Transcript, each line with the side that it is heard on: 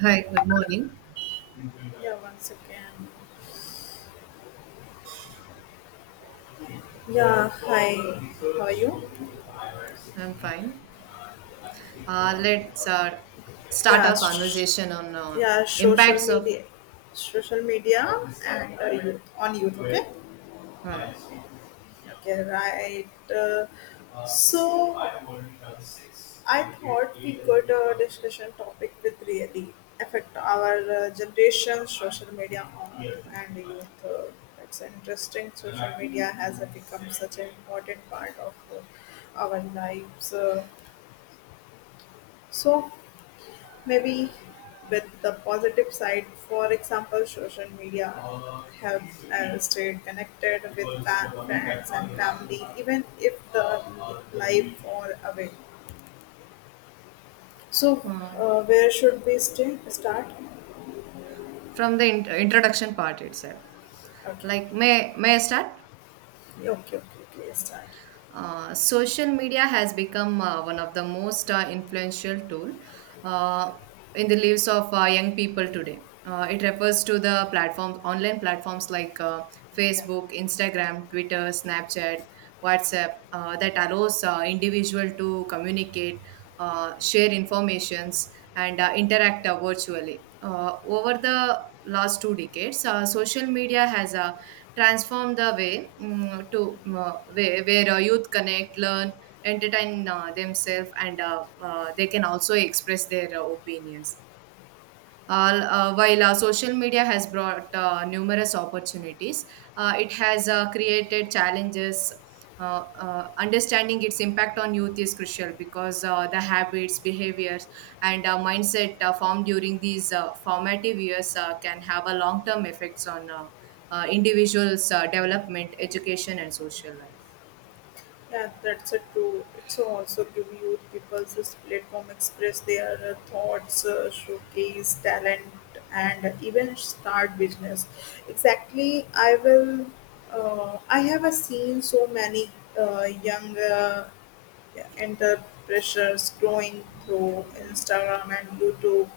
right: Hi, good morning.
left: Yeah, 1 second. Yeah, hi. How are you?
right: I'm fine. Let's start
left: Yeah,
right: our
left: sh-
right: conversation on
left: yeah. Social
right: impacts of
left: media, social media, and youth on youth. Okay.
right: uh,
left: Okay, right. So I thought we could discussion topic with really affect our generation, social media on and youth. It's interesting. Social media has become such an important part of our lives. So maybe with the positive side, for example, social media helps us stay connected with friends and family, even if the life far away. So,
right: uh,
left: where should we stay? Start?
right: from the introduction part itself.
left: Okay,
right: Like, may I start?
left: okay, okay, okay. Start.
right: Social media has become one of the most influential tool uh, in the lives of young people today. It refers to the platforms, online platforms like
left: Yeah.
right: Facebook, Instagram, Twitter, Snapchat, WhatsApp, that allows individual to communicate, share informations, and interact virtually. Over the last two decades, social media has transform the way mm, to way where youth connect, learn, entertain themselves, and they can also express their opinions. While social media has brought numerous opportunities, it has created challenges. Understanding its impact on youth is crucial because the habits, behaviors, and mindset formed during these formative years can have a long term effects on individuals' development, education, and social life.
left: Yeah, that's a true. It's also give youth people this platform express their thoughts, showcase talent, and even start business. Exactly, I will. I have seen so many young entrepreneurs growing through Instagram and YouTube.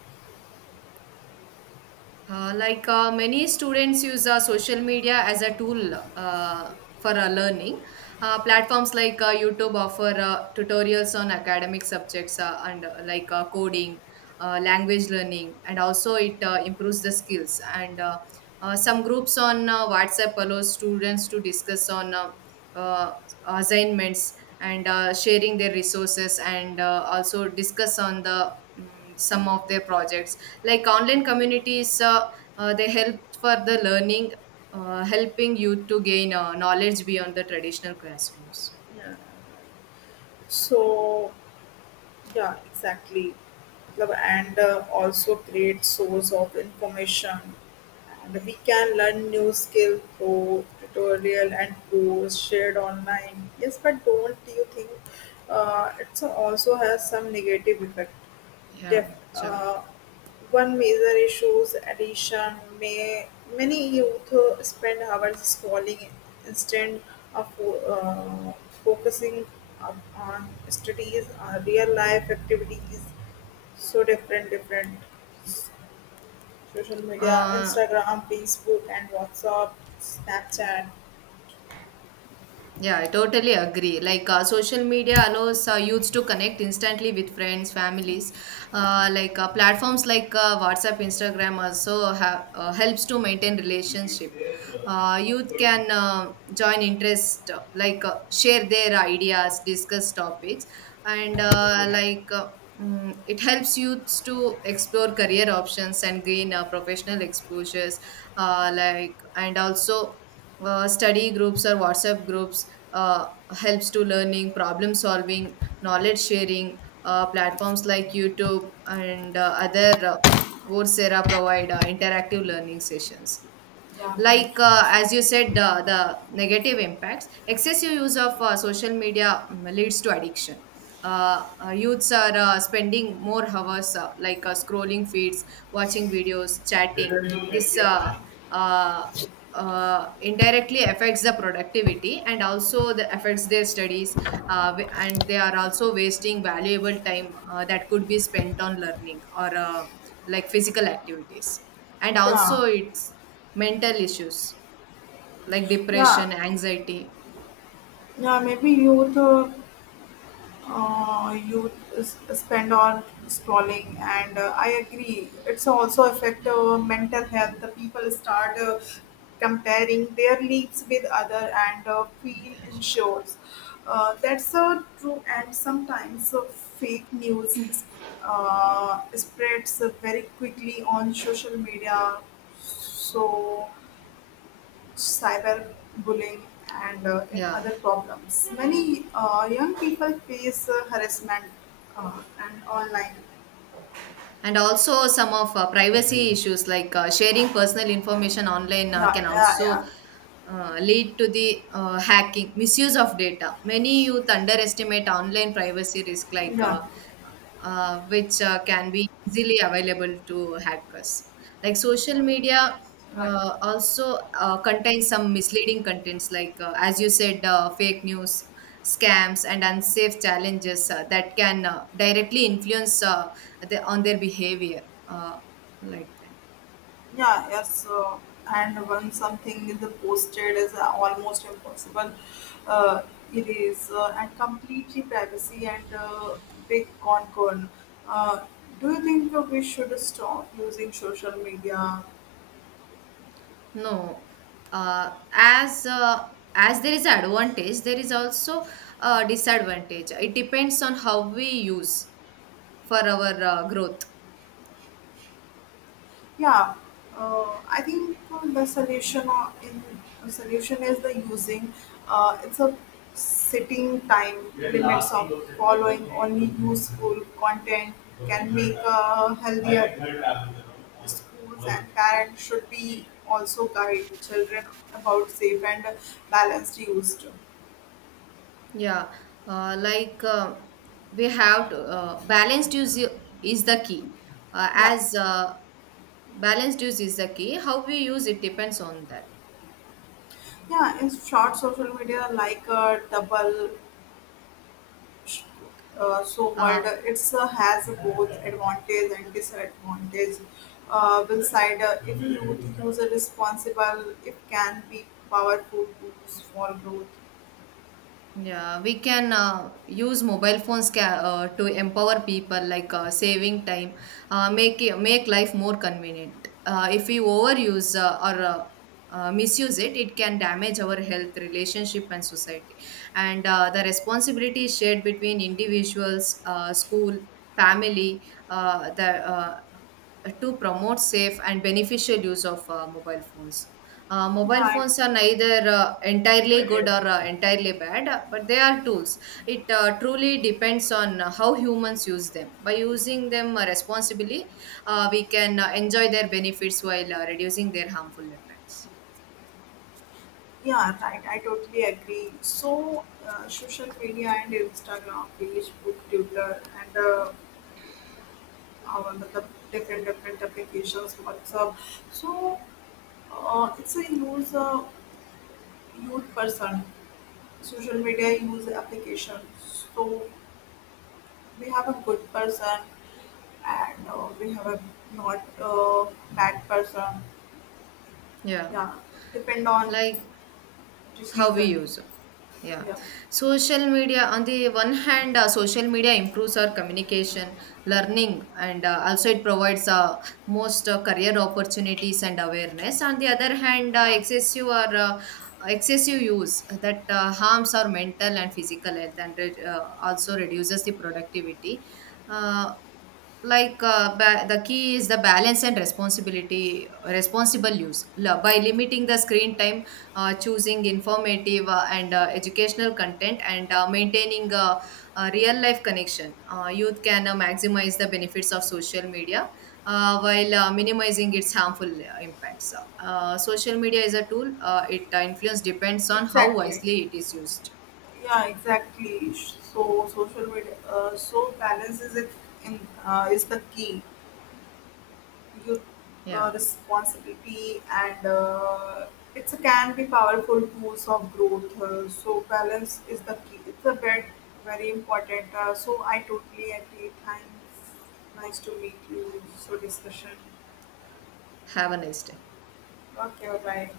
right: Many students use social media as a tool for learning. Platforms like YouTube offer tutorials on academic subjects and coding, language learning, and also it improves the skills. And Some groups on WhatsApp allows students to discuss on uh, assignments and sharing their resources and also discuss on the some of their projects like online communities, they help for the learning helping you to gain knowledge beyond the traditional classrooms.
left: Yeah. So Yeah, exactly. Love and also great source of information. And we can learn new skill through tutorial and course shared online. Yes, but don't you think it also has some negative effect? Def
right: Yeah, sure.
left: uh, One major issue is addiction. May, many youth spend hours scrolling instead of focusing on studies, real life activities. So different, social media,
right: uh,
left: Instagram, Facebook, and WhatsApp, Snapchat.
right: Yeah, I totally agree. Like social media allows youths to connect instantly with friends, families. Platforms like WhatsApp, Instagram also helps to maintain relationship. Youth can join interest, share their ideas, discuss topics, and it helps youths to explore career options and gain professional exposures. And also study groups or WhatsApp groups uh, helps to learning problem solving knowledge sharing. Platforms like youtube and other coursera provide interactive learning sessions.
left: Yeah, right.
right: Like as you said, the negative impacts excessive use of social media leads to addiction. Youths are spending more hours, scrolling feeds, watching videos, chatting. This uh, uh, uh, indirectly affects the productivity and also the affects their studies. And they are also wasting valuable time that could be spent on learning or physical activities, and
left: Yeah,
right: also it's mental issues like
left: yeah,
right: depression, anxiety.
left: yeah. Maybe youth you spend on scrolling and I agree it's also affect mental health the people start comparing their lives with other and feel insured that's true and sometimes fake news spreads very quickly on social media so cyberbullying, and in
right: Yeah,
left: other problems. Many young people face harassment and online.
right: and also some of privacy issues like sharing personal information online
left: Yeah,
right: can
left: yeah, yeah,
right: also lead to the hacking misuse of data. Many youth underestimate online privacy risk.
left: yeah,
right: Which can be easily available to hackers. Like
left: yeah,
right: social media
left: right.
right: also contains some misleading contents like, as you said, fake news, scams, and unsafe challenges that can directly influence the, on their behavior, like that.
left: Yeah, yes. And when something is posted is almost impossible, uh, it is and completely privacy and big concern. Uh, do you think that we should stop using social media?
right: No. As as there is advantage, there is also a disadvantage. It depends on how we use for our growth.
left: Yeah, I think the solution is the using. It's a sitting time limits of following only useful content can make a healthier schools and parents should be also guide children about safe and balanced use.
right: Yeah. uh, like uh, we have to, balanced use is the key.
left: Yeah,
right: As Balanced use is the key. How we use it depends on that.
left: yeah. In short, social media like a double so world
right: uh,
left: it's has a both advantage and disadvantage will side if youth use a responsible it can be powerful tools for growth
right: Yeah, we can use mobile phones to empower people, like saving time, make make life more convenient. If we overuse or misuse it, it can damage our health, relationship, and society. And the responsibility is shared between individuals, school, family, the to promote safe and beneficial use of mobile phones.
left: yeah
right: Mobile phones are neither entirely good or entirely bad, but they are tools. It truly depends on how humans use them. By using them responsibly, we can enjoy their benefits while reducing their harmful effects.
left: yeah right I totally agree so social media and instagram facebook twitter and our matlab, different applications whatsapp so it's a user youth person social media use applications. So we have a good person and we have a not bad person.
right: Yeah.
left: Yeah, depend on
right: Like,
left: the
right: how we
left: season.
right: use, yeah,
left: Yeah,
right: social media. On the one hand, social media improves our communication, learning, and also it provides most career opportunities and awareness. On the other hand,
left: yeah,
right: excessive use that harms our mental and physical health and also reduces the productivity. uh, the key is the balance and responsibility. Responsible use, by limiting the screen time, choosing informative and educational content, and maintaining a real life connection, youth can maximize the benefits of social media while minimizing its harmful impacts. Social media is a tool. It influence depends on how
left: exactly.
right: wisely it is used.
left: Yeah, exactly. So social media, so balance is it in is the key. Youth
right: Yeah,
left: responsibility and it's a can be powerful tools of growth so balance is the key it's a bit very important so I totally agree thanks nice to meet you so discussion
right: have a nice day.
left: okay bye